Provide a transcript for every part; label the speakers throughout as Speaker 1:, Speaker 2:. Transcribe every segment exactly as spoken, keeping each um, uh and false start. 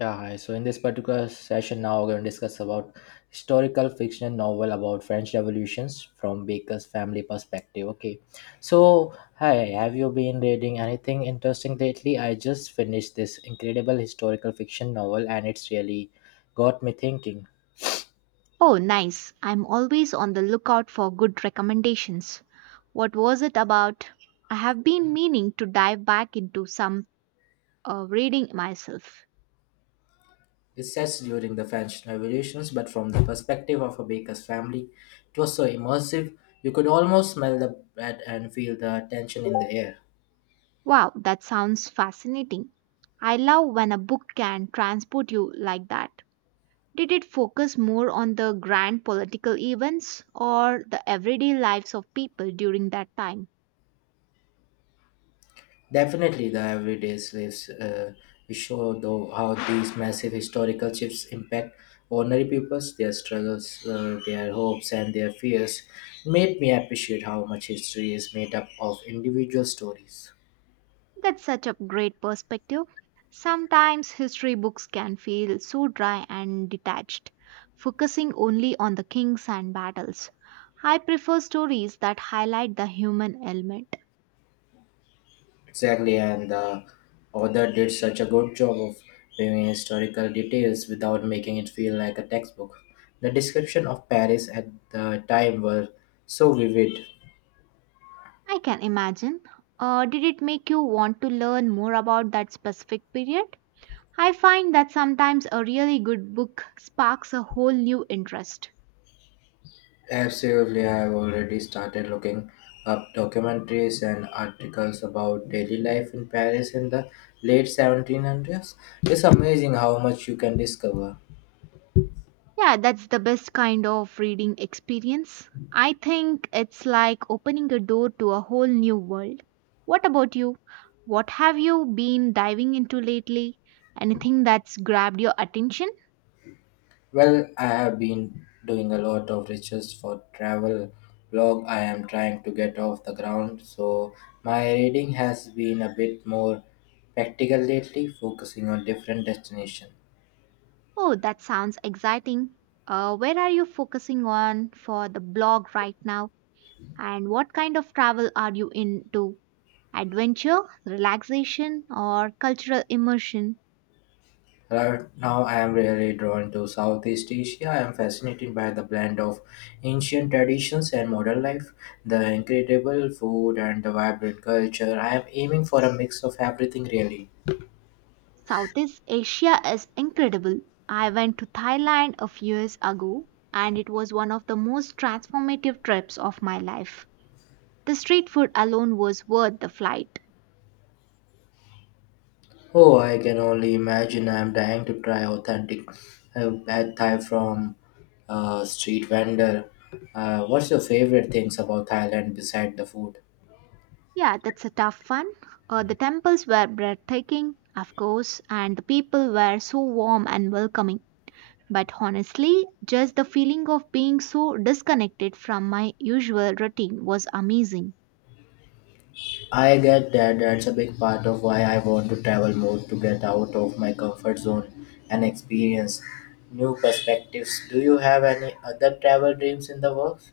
Speaker 1: Yeah, hi. So in this particular session, now we're going to discuss about historical fiction novel about French revolutions from Baker's family perspective. Okay, so hi, have you been reading anything interesting lately? I just finished this incredible historical fiction novel, and it's really got me thinking.
Speaker 2: Oh, nice. I'm always on the lookout for good recommendations. What was it about? I have been meaning to dive back into some uh, reading myself.
Speaker 1: It's sets during the French revolutions, but from the perspective of a baker's family, it was so immersive. You could almost smell the bread and feel the tension in the air.
Speaker 2: Wow, that sounds fascinating. I love when a book can transport you like that. Did it focus more on the grand political events or the everyday lives of people during that time?
Speaker 1: Definitely, the everyday slaves uh, we show though how these massive historical shifts impact ordinary peoples, their struggles, uh, their hopes, and their fears. Made me appreciate how much history is made up of individual stories.
Speaker 2: That's such a great perspective. Sometimes history books can feel so dry and detached, focusing only on the kings and battles. I prefer stories that highlight the human element.
Speaker 1: Exactly, and the author did such a good job of bringing historical details without making it feel like a textbook. The description of Paris at the time were so vivid.
Speaker 2: I can imagine. Uh, did it make you want to learn more about that specific period? I find that sometimes a really good book sparks a whole new interest.
Speaker 1: Absolutely, I have already started looking up documentaries and articles about daily life in Paris in the late seventeen hundreds. It's amazing how much you can discover.
Speaker 2: Yeah, that's the best kind of reading experience. I think it's like opening a door to a whole new world. What about you? What have you been diving into lately? Anything that's grabbed your attention?
Speaker 1: Well, I have been doing a lot of research for travel blog I am trying to get off the ground, so my reading has been a bit more practical lately, focusing on different destinations.
Speaker 2: Oh, that sounds exciting. Uh, where are you focusing on for the blog right now? And what kind of travel are you into? Adventure, relaxation, or cultural immersion?
Speaker 1: Right now, I am really drawn to Southeast Asia. I am fascinated by the blend of ancient traditions and modern life, the incredible food, and the vibrant culture. I am aiming for a mix of everything, really.
Speaker 2: Southeast Asia is incredible. I went to Thailand a few years ago and it was one of the most transformative trips of my life. The street food alone was worth the flight.
Speaker 1: Oh, I can only imagine. I am dying to try authentic uh, pad Thai from a street vendor. Uh, what's your favorite things about Thailand besides the food?
Speaker 2: Yeah, that's a tough one. Uh, the temples were breathtaking, of course, and the people were so warm and welcoming. But honestly, just the feeling of being so disconnected from my usual routine was amazing.
Speaker 1: I get that that's a big part of why I want to travel more to get out of my comfort zone and experience new perspectives. Do you have any other travel dreams in the works?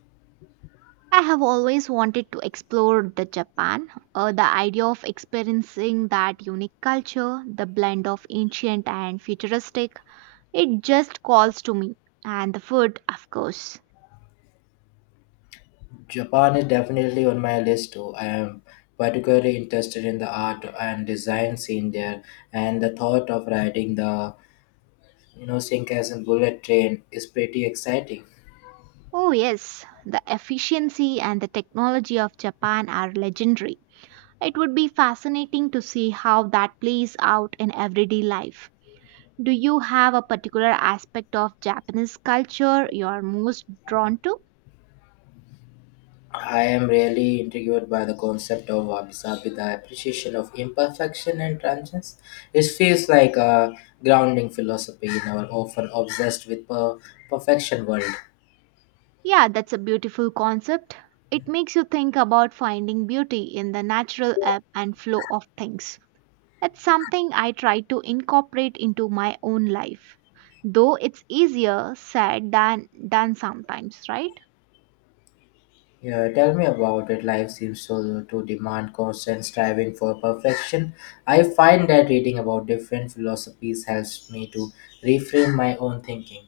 Speaker 2: I have always wanted to explore the Japan. Uh, the idea of experiencing that unique culture, the blend of ancient and futuristic, it just calls to me. And the food, of course.
Speaker 1: Japan is definitely on my list too. I am particularly interested in the art and design scene there, and the thought of riding the you know Shinkansen bullet train is pretty exciting.
Speaker 2: Oh yes, the efficiency and the technology of Japan are legendary. It would be fascinating to see how that plays out in everyday life. Do you have a particular aspect of Japanese culture you are most drawn to?
Speaker 1: I am really intrigued by the concept of Abhisa with the appreciation of imperfection and transience. It feels like a grounding philosophy in our often obsessed with per- perfection world.
Speaker 2: Yeah, that's a beautiful concept. It makes you think about finding beauty in the natural ebb and flow of things. It's something I try to incorporate into my own life, though it's easier said than done sometimes, right?
Speaker 1: Yeah, tell me about it. Life seems to, to demand constant striving for perfection. I find that reading about different philosophies helps me to reframe my own thinking.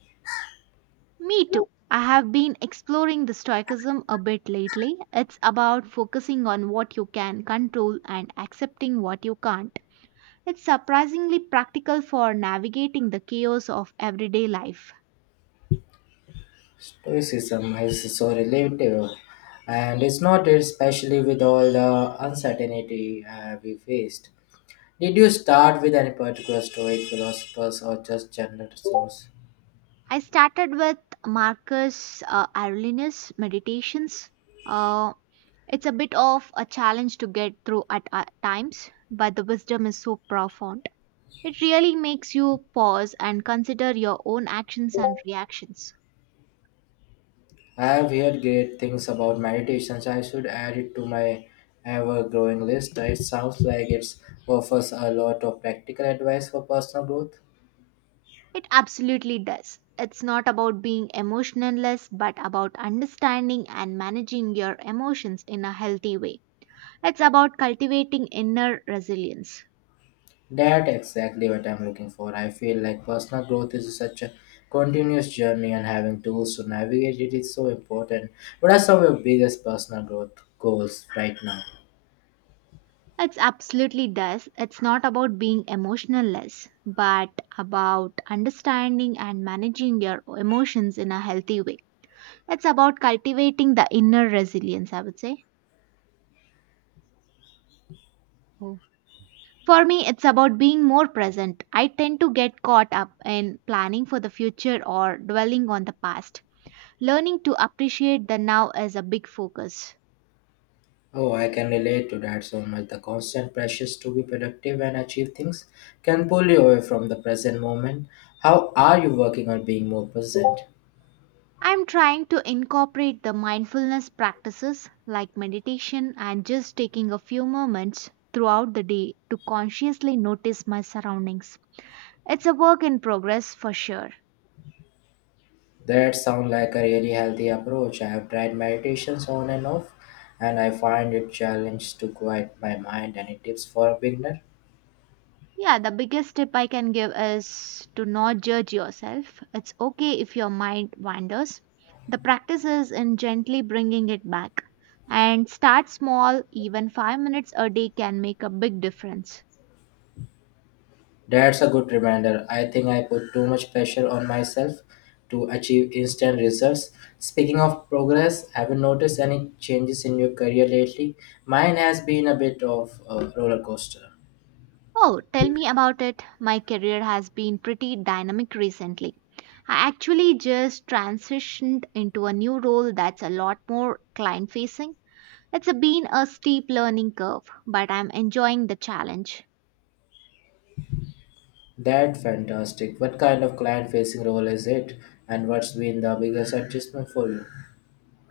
Speaker 2: Me too. I have been exploring the stoicism a bit lately. It's about focusing on what you can control and accepting what you can't. It's surprisingly practical for navigating the chaos of everyday life.
Speaker 1: Stoicism is so relatable, and it's not especially with all the uncertainty uh, we faced. Did you start with any particular Stoic philosophers or just general source?
Speaker 2: I started with Marcus uh, Aurelius meditations. Uh, it's a bit of a challenge to get through at uh, times, but the wisdom is so profound. It really makes you pause and consider your own actions and reactions.
Speaker 1: I have heard great things about meditations. I should add it to my ever-growing list. It sounds like it offers a lot of practical advice for personal growth.
Speaker 2: It absolutely does. It's not about being emotionless, but about understanding and managing your emotions in a healthy way. It's about cultivating inner resilience.
Speaker 1: That exactly what I'm looking for. I feel like personal growth is such a continuous journey and having tools to navigate it is so important. What are some of your biggest personal growth goals right now?
Speaker 2: It's absolutely does. It's not about being emotionless, but about understanding and managing your emotions in a healthy way. It's about cultivating the inner resilience, I would say. Oh. For me, it's about being more present. I tend to get caught up in planning for the future or dwelling on the past. Learning to appreciate the now is a big focus.
Speaker 1: Oh, I can relate to that so much. The constant pressures to be productive and achieve things can pull you away from the present moment. How are you working on being more present?
Speaker 2: I'm trying to incorporate the mindfulness practices like meditation and just taking a few moments throughout the day to consciously notice my surroundings. It's a work in progress for sure.
Speaker 1: That sounds like a really healthy approach. I have tried meditations on and off, and I find it challenge to quiet my mind. Any tips for a beginner?
Speaker 2: Yeah, the biggest tip I can give is to not judge yourself. It's okay if your mind wanders. The practice is in gently bringing it back. And start small, even five minutes a day can make a big difference.
Speaker 1: That's a good reminder. I think I put too much pressure on myself to achieve instant results. Speaking of progress, have you noticed any changes in your career lately? Mine has been a bit of a roller coaster.
Speaker 2: Oh, tell me about it. My career has been pretty dynamic recently. I actually just transitioned into a new role that's a lot more client facing. It's been a steep learning curve, but I'm enjoying the challenge.
Speaker 1: That's fantastic. What kind of client facing role is it? And what's been the biggest adjustment for you?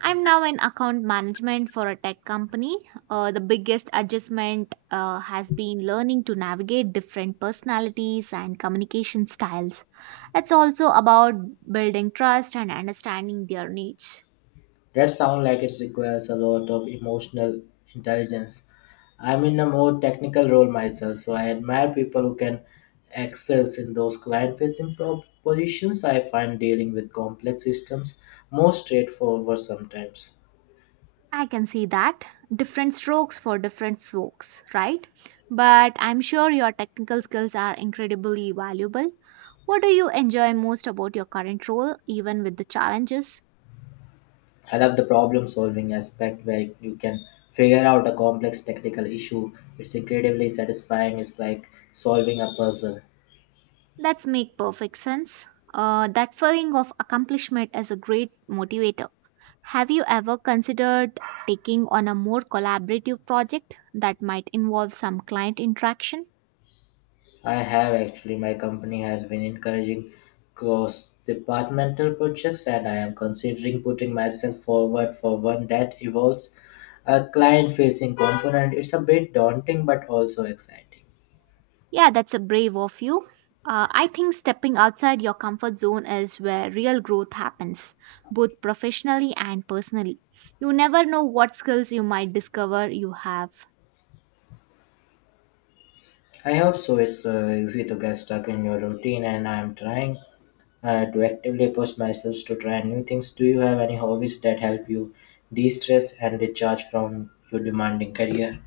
Speaker 2: I'm now in account management for a tech company. Uh, the biggest adjustment uh, has been learning to navigate different personalities and communication styles. It's also about building trust and understanding their needs.
Speaker 1: That sounds like it requires a lot of emotional intelligence. I'm in a more technical role myself, so I admire people who can excel in those client facing positions. I find dealing with complex systems more straightforward sometimes.
Speaker 2: I can see that. Different strokes for different folks, right? But I'm sure your technical skills are incredibly valuable. What do you enjoy most about your current role, even with the challenges?
Speaker 1: I love the problem solving aspect where you can figure out a complex technical issue. It's incredibly satisfying, it's like solving a puzzle.
Speaker 2: That's make perfect sense. Uh, that feeling of accomplishment is a great motivator. Have you ever considered taking on a more collaborative project that might involve some client interaction?
Speaker 1: I have actually, my company has been encouraging cross departmental projects, and I am considering putting myself forward for one that involves a client facing component. It's a bit daunting but also exciting.
Speaker 2: Yeah, that's a brave of you. Uh, I think stepping outside your comfort zone is where real growth happens, both professionally and personally. You never know what skills you might discover you have.
Speaker 1: I hope so. It's uh, easy to get stuck in your routine, and I am trying uh, to actively push myself to try new things. Do you have any hobbies that help you de stress and recharge from your demanding career?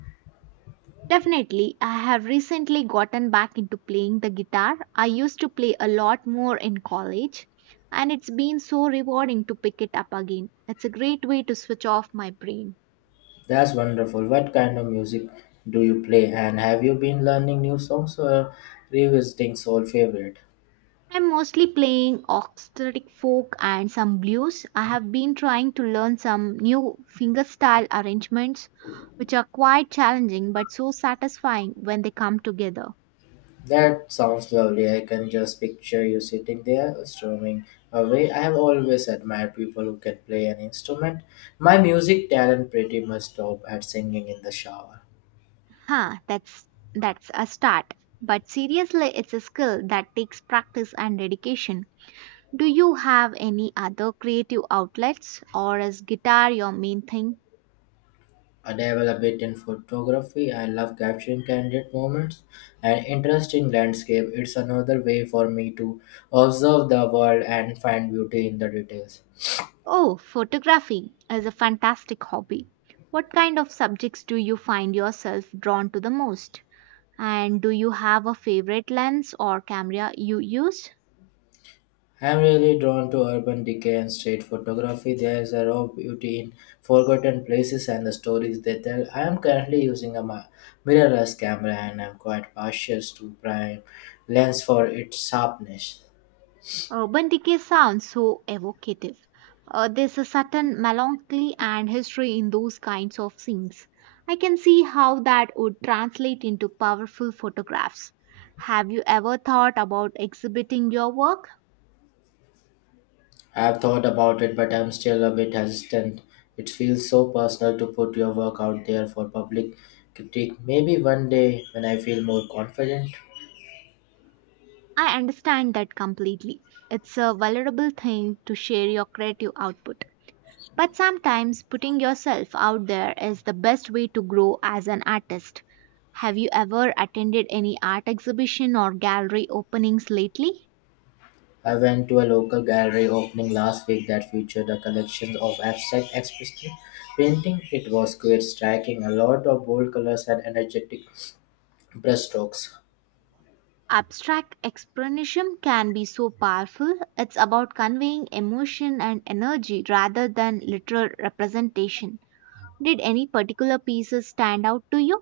Speaker 2: Definitely, I have recently gotten back into playing the guitar. I used to play a lot more in college, and it's been so rewarding to pick it up again. It's a great way to switch off my brain.
Speaker 1: That's wonderful. What kind of music do you play? And have you been learning new songs or revisiting soul favorite?
Speaker 2: I'm mostly playing orchestric folk and some blues. I have been trying to learn some new fingerstyle arrangements, which are quite challenging but so satisfying when they come together.
Speaker 1: That sounds lovely. I can just picture you sitting there strumming away. I have always admired people who can play an instrument. My music talent pretty much stopped at singing in the shower.
Speaker 2: Huh, that's that's a start. But seriously, it's a skill that takes practice and dedication. Do you have any other creative outlets or is guitar your main thing?
Speaker 1: I dabble a bit in photography. I love capturing candid moments and interesting landscape. It's another way for me to observe the world and find beauty in the details.
Speaker 2: Oh, photography is a fantastic hobby. What kind of subjects do you find yourself drawn to the most? And do you have a favorite lens or camera you use?
Speaker 1: I'm really drawn to urban decay and street photography. There's a raw beauty in forgotten places and the stories they tell. I am currently using a mi- mirrorless camera and I'm quite partial to prime lens for its sharpness.
Speaker 2: Urban decay sounds so evocative. Uh, there's a certain melancholy and history in those kinds of scenes. I can see how that would translate into powerful photographs. Have you ever thought about exhibiting your work?
Speaker 1: I've thought about it, but I'm still a bit hesitant. It feels so personal to put your work out there for public critique. Maybe one day when I feel more confident.
Speaker 2: I understand that completely. It's a valuable thing to share your creative output. But sometimes putting yourself out there is the best way to grow as an artist. Have you ever attended any art exhibition or gallery openings lately?
Speaker 1: I went to a local gallery opening last week that featured a collection of abstract expressionist painting. It was quite striking, a lot of bold colors and energetic brushstrokes.
Speaker 2: Abstract expressionism can be so powerful. It's about conveying emotion and energy rather than literal representation. Did any particular pieces stand out to you?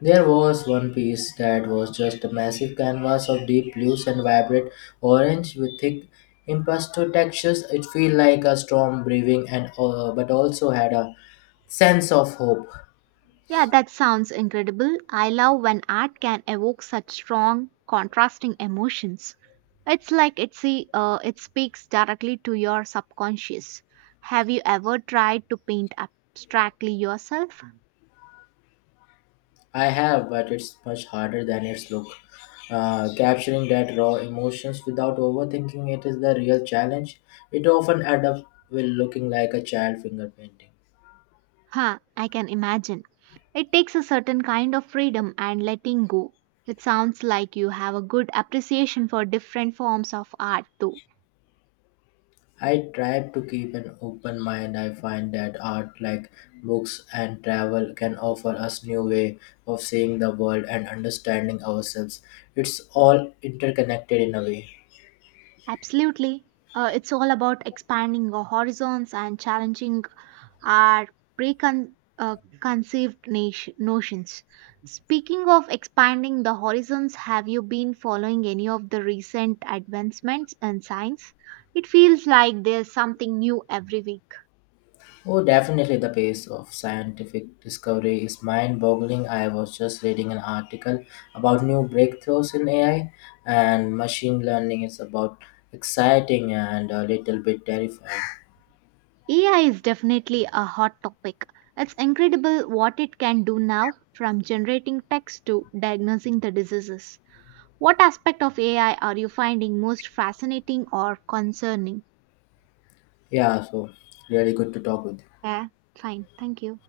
Speaker 1: There was one piece that was just a massive canvas of deep blues and vibrant orange with thick impasto textures. It felt like a storm brewing, and uh, but also had a sense of hope.
Speaker 2: Yeah, that sounds incredible. I love when art can evoke such strong, contrasting emotions. It's like it's a, uh, it speaks directly to your subconscious. Have you ever tried to paint abstractly yourself?
Speaker 1: I have, but it's much harder than its look. Uh, capturing that raw emotions without overthinking it is the real challenge. It often ends up with looking like a child finger painting.
Speaker 2: Huh, I can imagine. It takes a certain kind of freedom and letting go. It sounds like you have a good appreciation for different forms of art, though.
Speaker 1: I try to keep an open mind. I find that art, like books and travel, can offer us new way of seeing the world and understanding ourselves. It's all interconnected in a way.
Speaker 2: Absolutely. Uh, it's all about expanding your horizons and challenging our preconceived uh, conceived nation, notions. Speaking of expanding the horizons, have you been following any of the recent advancements in science? It feels like there's something new every week.
Speaker 1: Oh, definitely the pace of scientific discovery is mind-boggling. I was just reading an article about new breakthroughs in A I and machine learning. It's about exciting and a little bit terrifying.
Speaker 2: A I is definitely a hot topic. It's incredible what it can do now, from generating text to diagnosing the diseases. What aspect of A I are you finding most fascinating or concerning?
Speaker 1: Yeah, so really good to talk with you.
Speaker 2: Yeah, fine. Thank you.